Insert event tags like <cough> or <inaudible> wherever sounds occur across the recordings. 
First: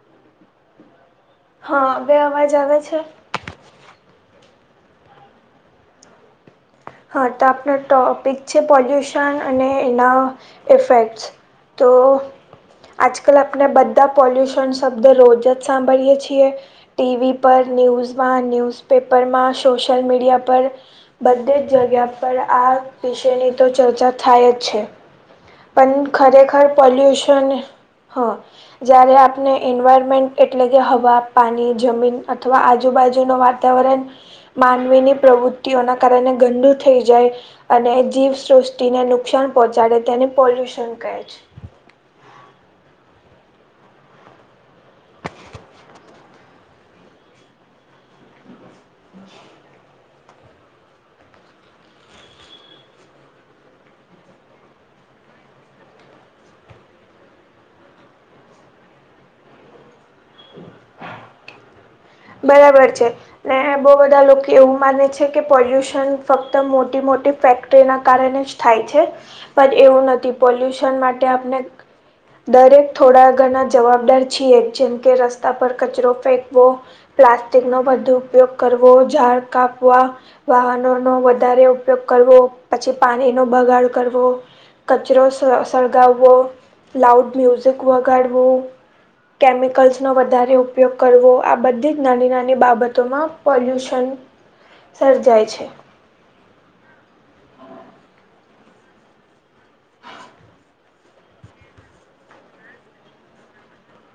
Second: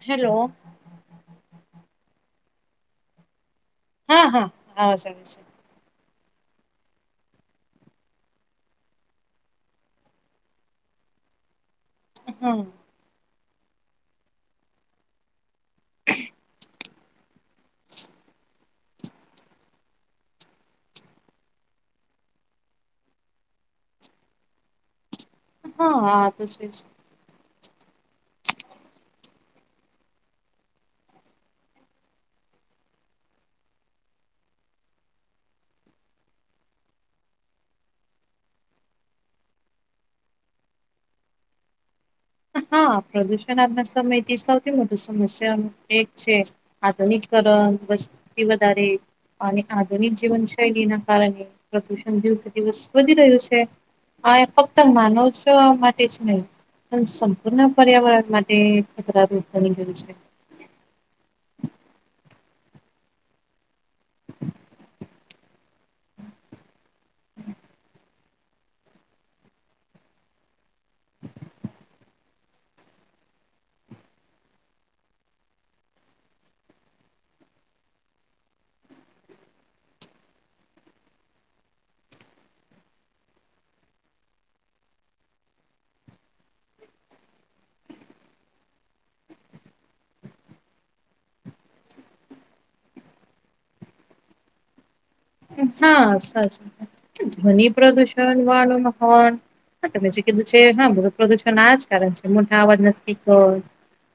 Hello. હા અવે અવાજ આવે છે? હા હા આવ જે આવે છે. હા તો આપણ ટૉપિક છે પોલ્યુશન અને એના ઇફેક્ટ્સ. તો. હમ. આજકાલ આપણે બધા પોલ્યુશન શબ્દ રોજ જ સાંભળીએ છીએ. ટીવી પર ન્યૂઝમાં ન્યૂઝપેપરમાં સોશિયલ મીડિયા પર બધે જ. જગ્યા પર આ વિષની તો ચર્ચા થાય જ છે. છે હા પણ હા આ તો ખરેખર છે જ પોલ્યુશન હા. જયારે આપને એન્વાયરમેન્ટ એટલે કે હવા પાણી જમીન અથવા આજુબાજુ ન વાત. વાતાવરણ માનવીની પ્રવૃત્તિઓના કારણે ગંદુ થઈ જાય. અને જીવસૃષ્ટિને નુકસાન પહોંચાડે તેને પોલ્યુશન કહે છે. હા પ્રદુષણ આપજના સમયથી સૌથી મોટું સમસ્યા એક છે. આધુનિકકરણ વસ્તી વધારે. અને આધુનિક જીવનશૈલી ના કારણે પ્રદુષણ દિવસે દિવસ વધી રહ્યું છે. હા એ ફક્ત માનોવ છો આ માટે જ નહી. સંપૂર્ણ પર્યાવરણ માટે ખતરારૂપ બની ગયું છે. બરાબર છે ને બહુ બધા લોકો એવું માને છે. છે કે પોલ્યુશન ફક્ત મોટી મોટી ફેક્ટરીના કારણે જ થાય છે. પણ એવું નથી પોલ્યુશન માટે આપને. દરેક થોડા ઘરણા જવાબદાર છીએ જેમ કે રસ્તા પર કચરો ફેંકવો. પ્લાસ્ટિક નો બુ ઉપયોગ કરવો ઝાડ કાપવા. વાહનો નો વધારે ઉપયોગ કરવો પછી પાણી નો બગાડ કરવો. કચરો સળગાવવો લાઉડ મ્યુઝિક વગાડવું. કેમિકલ્સનો વધારે ઉપયોગ કરવો આ બધી જ. નાની નાની બાબતોમાં પોલ્યુશન સર્જાય. છે. હા સાચી ધ્વનિ પ્રદુષણ વાળુ હોન. હમે કીધું છે હ પ્રદૂષણ આ જ કારણ છે મોટા અવાજ ના સ્પિકર.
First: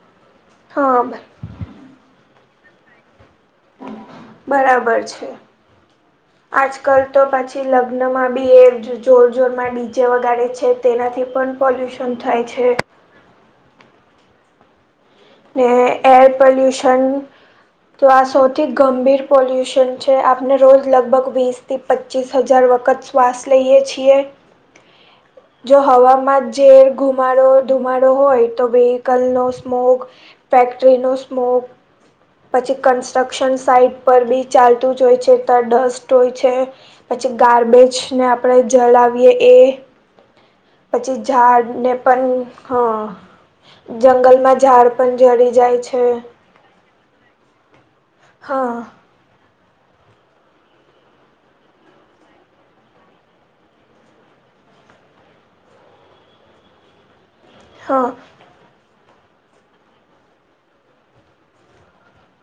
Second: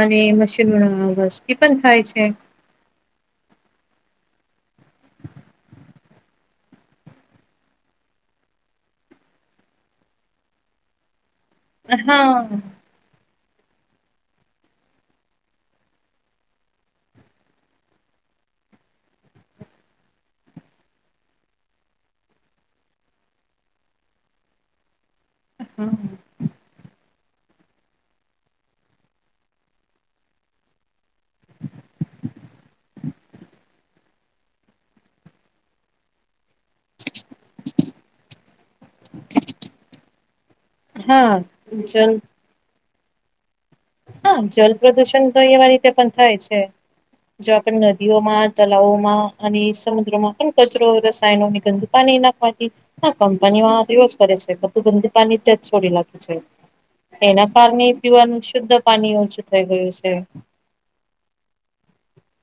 અને મશરૂમ હા, વસ્તી પણ થાય છે. બરાબર છે. આજકાલ તો પછી લગ્નમાં બી એ જોર જોરમાં ડીજે વગારે છે તેનાથી પણ. પોલ્યુશન થાય હા છે. ને એર પોલ્યુશન. તો આ સૌથી ગંભીર પોલ્યુશન છે આપને રોજ લગભગ વીસ. થી પચીસ હજાર વખત શ્વાસ લઈએ છીએ. જો હવામાં ઝેર ધુમાડો ધુમાડો હોય તો વેહકલ નો સ્મોક. ફેક્ટરીનો સ્મોક. પછી કન્સ્ટ્રક્શન સાઈટ પર બી ચાલતું જ હોય છે ત્યાં ડસ્ટ હોય છે. પછી ગાર્બેજ ને આપ. આપણે જળાવએ એ પછી હા ઝાડ ને જલ પણ. હા જંગલમાં ઝાડ. પણ પ્રૂષણ તો જડી એવા જાય રીતે છે પણ થાય છે જો આપણે નદીઓમાં હા તલાવોમાં. અને સમુદ્રમાં પણ કચરો રસાયણ ગંદુ પાણી નાખવાથી. ના કંપનીમાં તો જ કરે છે બધું ધંધી પાની તે જ છોડી નાખે છે. એના કારણે હા પીવાનું શુદ્ધ પાણી ઓછું થઈ ગયું છે.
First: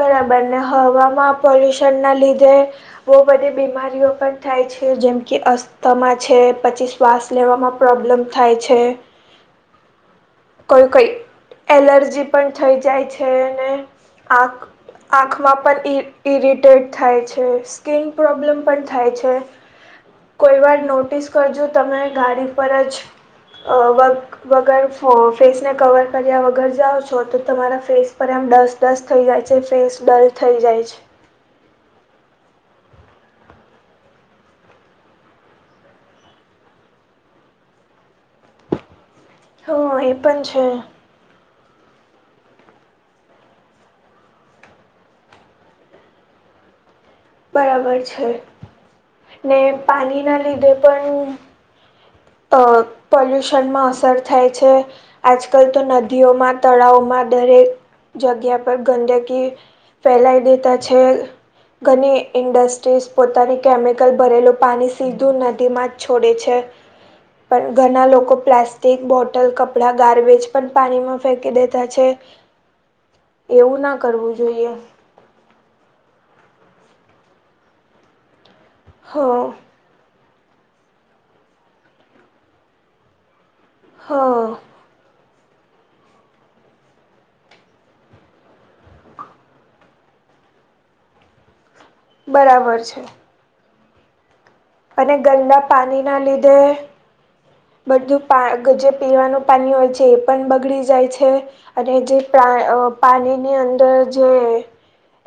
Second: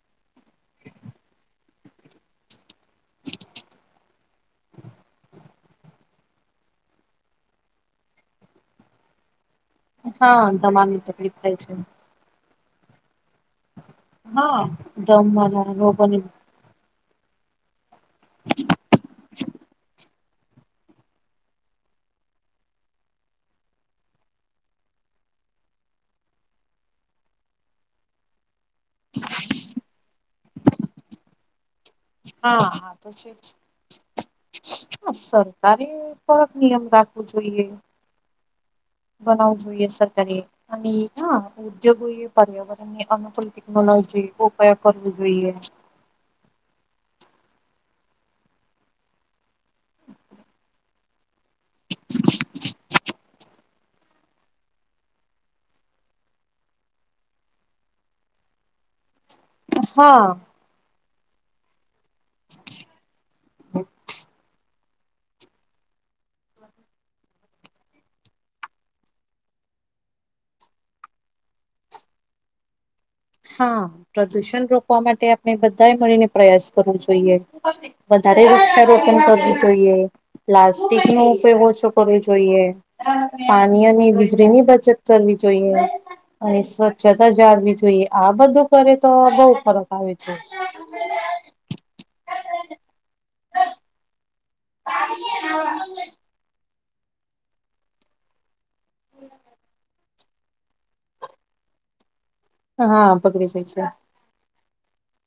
બરાબર ને હવામાં પોલ્યુશન ના લીધે. બહુ બધી બીમારીઓ પણ થાય છે જેમ કે અ. તમામ છે, પછી શ્વાસ લેવામાં તકલીફ થાય છે. હા કોઈ ધમાની કંઈ તકલીફ થાય છે એલર્જી પણ થઈ જાય છે. આખમાં ધમવાના રોગોની પણ ડેટ થાય છે, સ્કીન પ્રોબ્લેમ પણ થાય છે. કોઈ વાર નોટિસ કરજો તમે ગાડી પર અવર વગર ફેસ ને કવર કર્યા વગર જાઓ છો તો તમારા ફેસ પર એમ ડસ્ટ બ્લસ થઈ જાય છે ફેસ બલ થઈ જાય છે હા હા તો પછી હ સરકારે કક નિયમ રાખવો જોઈએ <unintelligible> બનાવવું જોઈએ હા એ સરકારે પણ છે અને હા, ઉદ્યોગો એ પર્યાવરણ અનુકૂ ટેકનોલોજી ઉપયોગ કરવો જોઈએ. બરાબર છે. ને પાણી ના લીધે પણ અ પલ્યુશનમાં અસર. થાય છે. આજકાલ તો નદીઓમાં, તળાવમાં દરેક જગ્યા પર ગંદકી હા ફેલાય દેતા છે. ઘણી ઇન્ડસ્ટ્રીઝ પોતાની કેમિકલ ભરેલું પાણી સીધું નદીમાં જ છોડે છે. પણ ઘણા લોકો પ્લાસ્ટિક, બોટલ, કપડા, ગાર્બેજ પણ પાણીમાં ફેંકી દેતા છે. <unintelligible> એવું હા, ના કરવું પ્રદુષણ જોઈએ રોકવા માટે મે બધા મળીને પ્રયાસ કરવો જોઈએ વધારે હ વૃક્ષારોપણ કરવું જોઈએ. પ્લાસ્ટિક નો ઉપયોગ ઓછો કરવો જોઈએ. પાણી હ અને વીજળી ની બચત કરવી જોઈએ. અને સ્વચ્છતા જાળવી જોઈએ. આ બધું કરે તો બહુ ફરક આવે છે. બરાબર છે. અને ગંદા પાણી ના લીધે બધું પાણી જે પીવાનું પાણી હોય છે, એ પણ બગડી જાય છે, અને જે હા પાણીની બગડી અંદર જાય જે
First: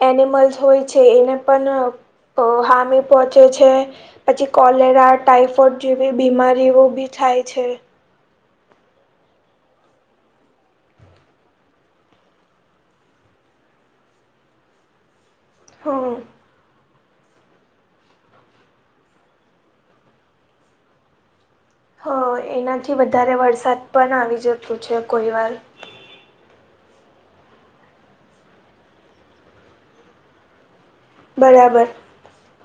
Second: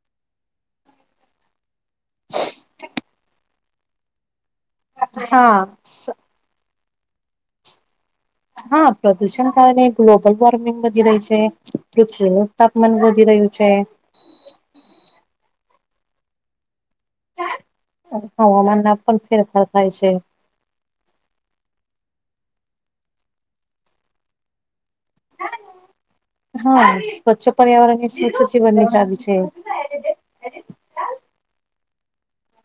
એનિમલ્સ હોય છે, એને પણ હામી પહોચે છે. છે. પછી કોલેરા છે હા ટાઈફોઈડ જેવી બીમારીઓ બી થાય છે. હા, પ્રદુષણ કારણે ગ્લોબલ વોર્મિંગ વધી રહી છે પૃથ્વીનું તાપમાન વધી રહ્યું છે. હા. હવામાન માં પણ ફેરફાર થાય છે. હ, એનાથી વધારે વરસાદ પણ આવી જતું છે કોઈ વાર. હા, સ્વચ્છ પર્યાવરણ ની સ્વચ્છ જીવન ની ચાવી છે. બરાબર.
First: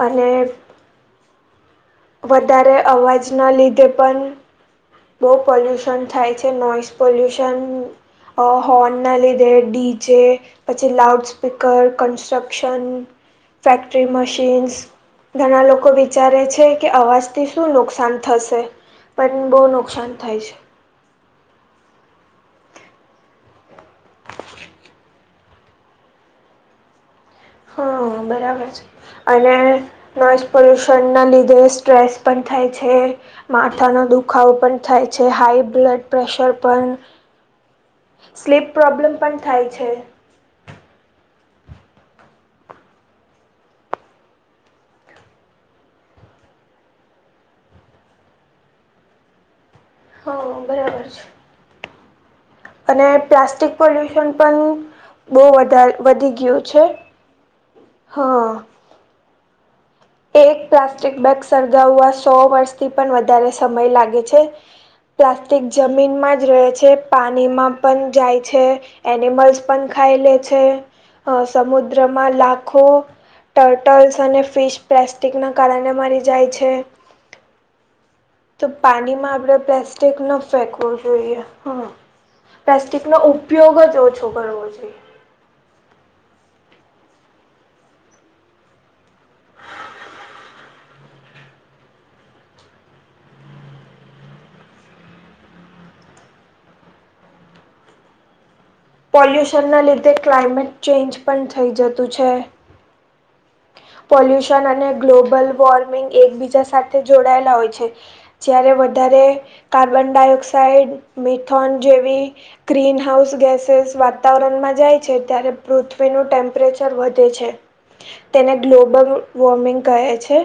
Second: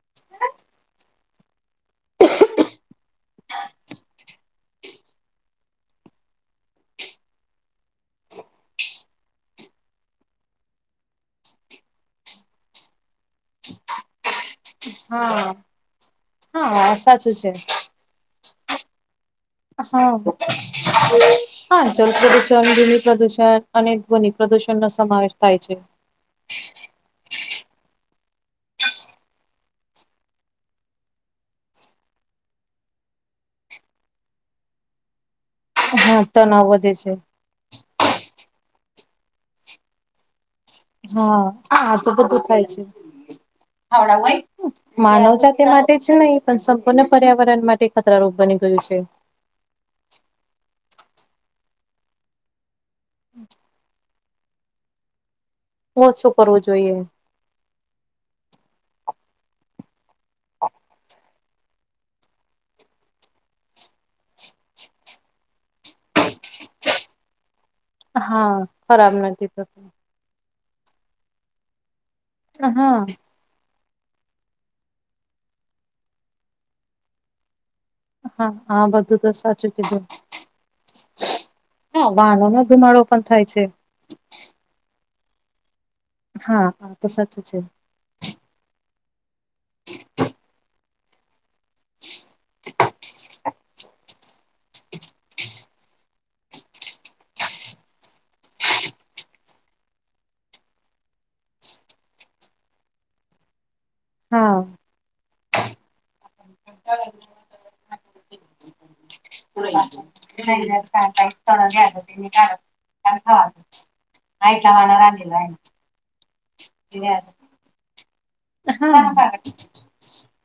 અને વધારે અવાજ ના લીધે પણ બહુ પોલ્યુશન થાય છે, નોઈસ પોલ્યુશન હ, હોનના લીધે ડીઝે પછી loud speaker, construction, factory, machines. હા ઘણા લોકો વિચારે છે હા કે અવાજ સાચું થી છે શું નુકસાન થશે, પણ હા. નુકસાન થાય છે હા, જલ પ્રદુષણ, ભૂમિ પ્રદુષણ અને ધ્વનિ પ્રદુષણ નો સમાવેશ થાય છે. <unintelligible> હા, બરાબર છે. અને નોઈઝ પોલ્યુશનના લીધે સ્ટ્રેસ પણ થાય છે. માથાનો દુખાવો પણ થાય છે, હાઈ બ્લડ હા પ્રેશર તણાવ પણ વધે છે સ્લીપ પ્રોબ્લેમ પણ થાય છે. હા, આ તો બધું થાય છે. માનવ જાતિ માટે જ નહીં, પણ સંપૂર્ણ પર્યાવરણ માટે ખતરારૂપ બની ગયું છે. હા બરાબર છે. અને પ્લાસ્ટિક પોલ્યુશન પણ બહુ વધ ઓછું વધી કરવું ગયું છે જોઈએ હા એક પ્લાસ્ટિક બેગ સળગાવવા સો વર્ષથી પણ વધારે સમય લાગે છે. પ્લાસ્ટિક જમીનમાં જ રહે છે, પાણીમાં પણ જાય હા છે. ખરાબ નથી એનિમલ્સ થતું પણ ખાઈ લે છે, સમુદ્ર સમદ્રમાં લાખો હા ટર્ટલ્સ અને ફિશ પ્લાસ્ટિકના કારણે મરી જાય છે. હા તો આ બધું પાણીમાં તો આપણે સાચું કીધું પ્લાસ્ટિક ન ફેકવો જોઈએ. હ, હા વાહનો નો ધુમાડો પ્લાસ્ટિક ન પણ ઉપ થાય છે ઉપયોગ તો ઓછો છે. હા, તો સાચું છે‌. <unintelligible> પોલ્યુશનના લીધે ક્લાઇમેટ ચેન્જ પણ થઈ જતું છે હા પોલ્યુશન અને ગ્લોબલ વોર્મિ એકબીજા સાથે જોડાયેલા હોય છે જ્યારે વધારે કાર્બન ડાયોક્સાઈડ મિથોન જેવી ગ્રીનહાઉસ ગેસ <unintelligible> વાતાવરણમાં જાય છે ત્યારે પૃથ્વીનું ટેમ્પ ટેમ્પરેચર વધે છે તેને ગ્લોબલ વોર્મિંગ કહે છે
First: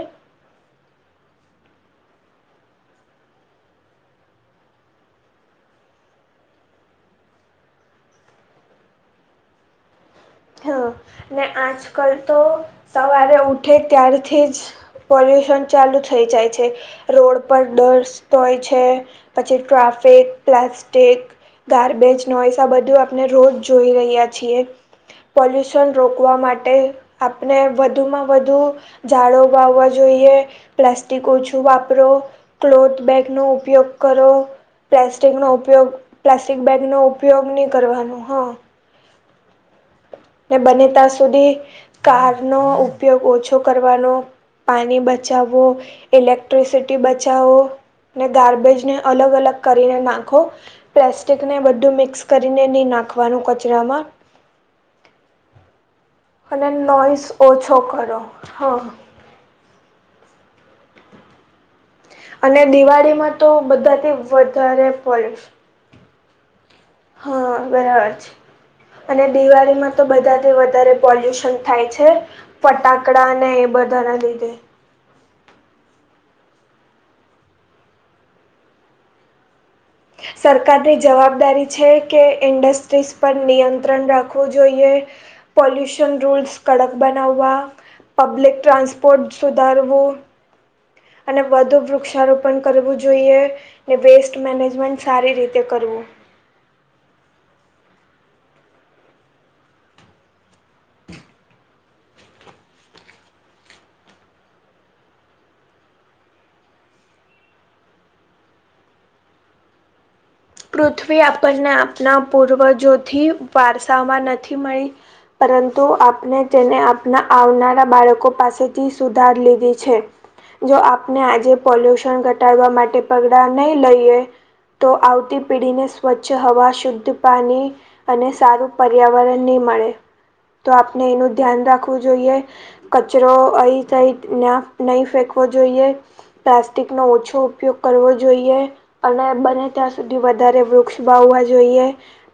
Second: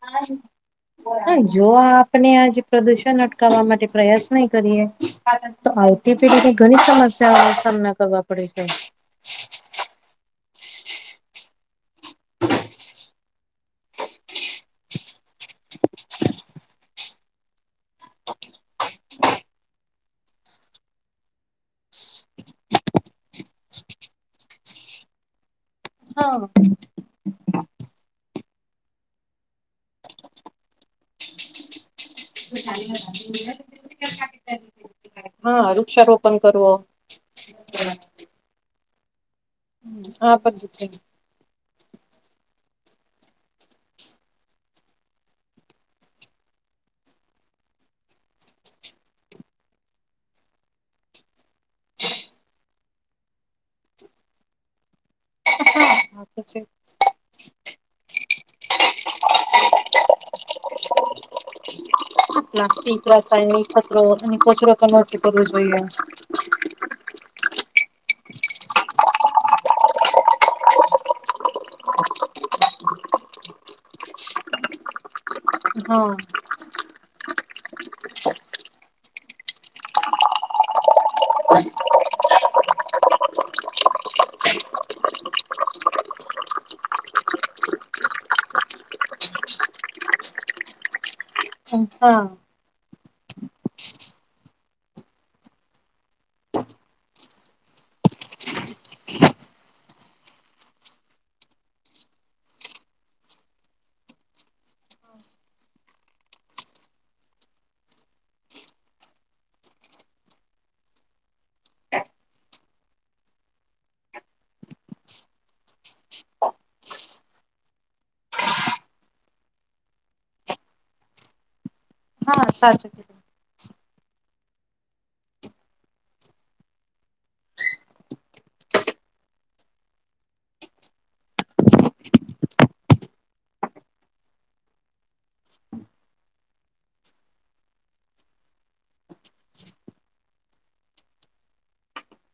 હ જો આપને આજે પ્રદુષણ અટકાવવા માટે પ્રયાસ નહી કરીએ તો આવતી પેઢી ની ઘણી સમસ્યાઓ ન સામના કરવા પડે છે હા ને આજકાલ તો સવારે ઉઠે ત્યારથી જ પોલ્યુશન ચાલુ થઈ જાય છે રોડ પર ડસ્ટ હોય છે પછી ટ્રાફિક પ્લાસ્ટિક ગાર્બેજ નોઇસ આ બધું આપણે રોજ જોઈ રહ્યા છીએ પોલ્યુશન રોકવા હા માટે આપણે વધુમાં વધુ ઝાડો વાવવા જોઈએ પ્લાસ્ટિક ઓછું વાપરો ક્લોથ બેગ નો ઉપયોગ કરો પ્લાસ્ટિક નો હા ઉપયોગ વૃક્ષારોપણ પ્લાસ્ટિક કરવો બેગનો ઉપયોગ નહીં કરવાનો હં હમ ને બને ત્યાં સુધી કાર નો ઉપયોગ ઓછો કરવાનો પાણી બચાવુ ઇલેક્ટ્રિસિટી બચાવો ને ગાર્બેજ ને અલગ અલગ કરીને નાખો પ્લાસ્ટિકને બધું મિક્સ કરીને નહીં નાખવાનું કચરામાં હા તો છે અને નોઈસ ઓછો કરો હા અને દિવાળીમાં તો એકલાસાાય કચરો બધાથી અને કચરો વધારે પણ નોકી પોલ્યુશ કરવું જોઈએ હા બરાબર છે અને દિવાળીમાં તો બધાથી વધારે પોલ્યુશન થાય છે ફટાકડા ને એ બધા ના લીધે હમ સરકારની જવાબદારી છે કે ઇન્ડસ્ટ્રીઝ પર નિયંત્રણ રાખવું જોઈએ પૉલ્યુશન રૂલસ કડક બનાવા પબ્લિક ટ્રાન્સપોર્ટ સુધારવું અને વધુ હા વૃક્ષારોપણ કરવું જોઈએ ને વેસ્ટ મેનેજમેન્ટ સારી રીતે કરવું પૃથ્વી આપણને આપના પૂર્વજોથી વારસા માં નથી મળી પરંતુ આપણે તેને આપણા આવનારા બાળકો પાસેથી સુધાર લીધી છે જો આપને આજે પોલ્યુશન હા ઘટાડવા સાચું માટે કીધું પગલાં નહીં લઈએ તો આવતી પીઢીને સ્વચ્છ હવા શુદ્ધ પાણી અને સારું પર્યાવરણ નહી મળે તો આપણે એનું ધ્યાન રાખવું જોઈએ કચરો અહી થઈ્યા નહી ફેંકવો જોઈએ પ્લાસ્ટિક નો ઓછો ઉપયોગ કરવો જોઈએ અને બને ત્યાં સુધી વધારે વૃક્ષ વાાવવા જોઈએ.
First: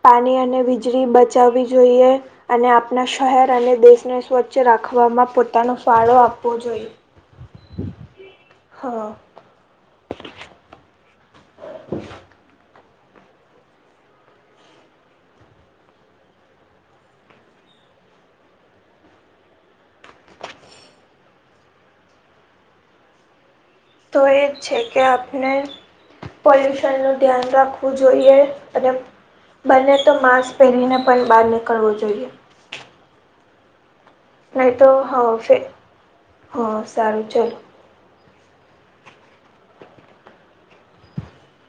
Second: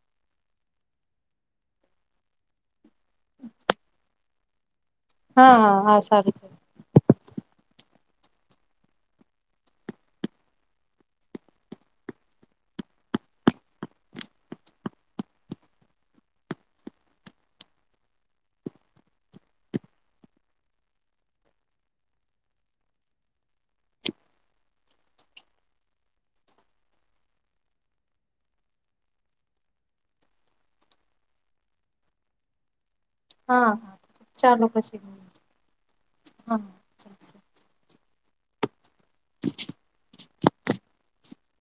પાણી અને વીજળી બચાવવી જોઈએ અને આપણા શહેર અને દેશને સ્વચ્છ ચ રાખવામાં હા પોતાનો હા હા ફાળો સારું છે આપવો જોઈએ હ. હ. તો એ જ છે કે આપણે પોલ્યુશન નું ધ્યાન રાખવું જોઈએ અને બંને તો માસ્ક પહેરીને પણ બહાર નીકળવું જોઈએ હા ચાલો નહી તો પછી હા ફે હ સારું ચાલશે. ચાલો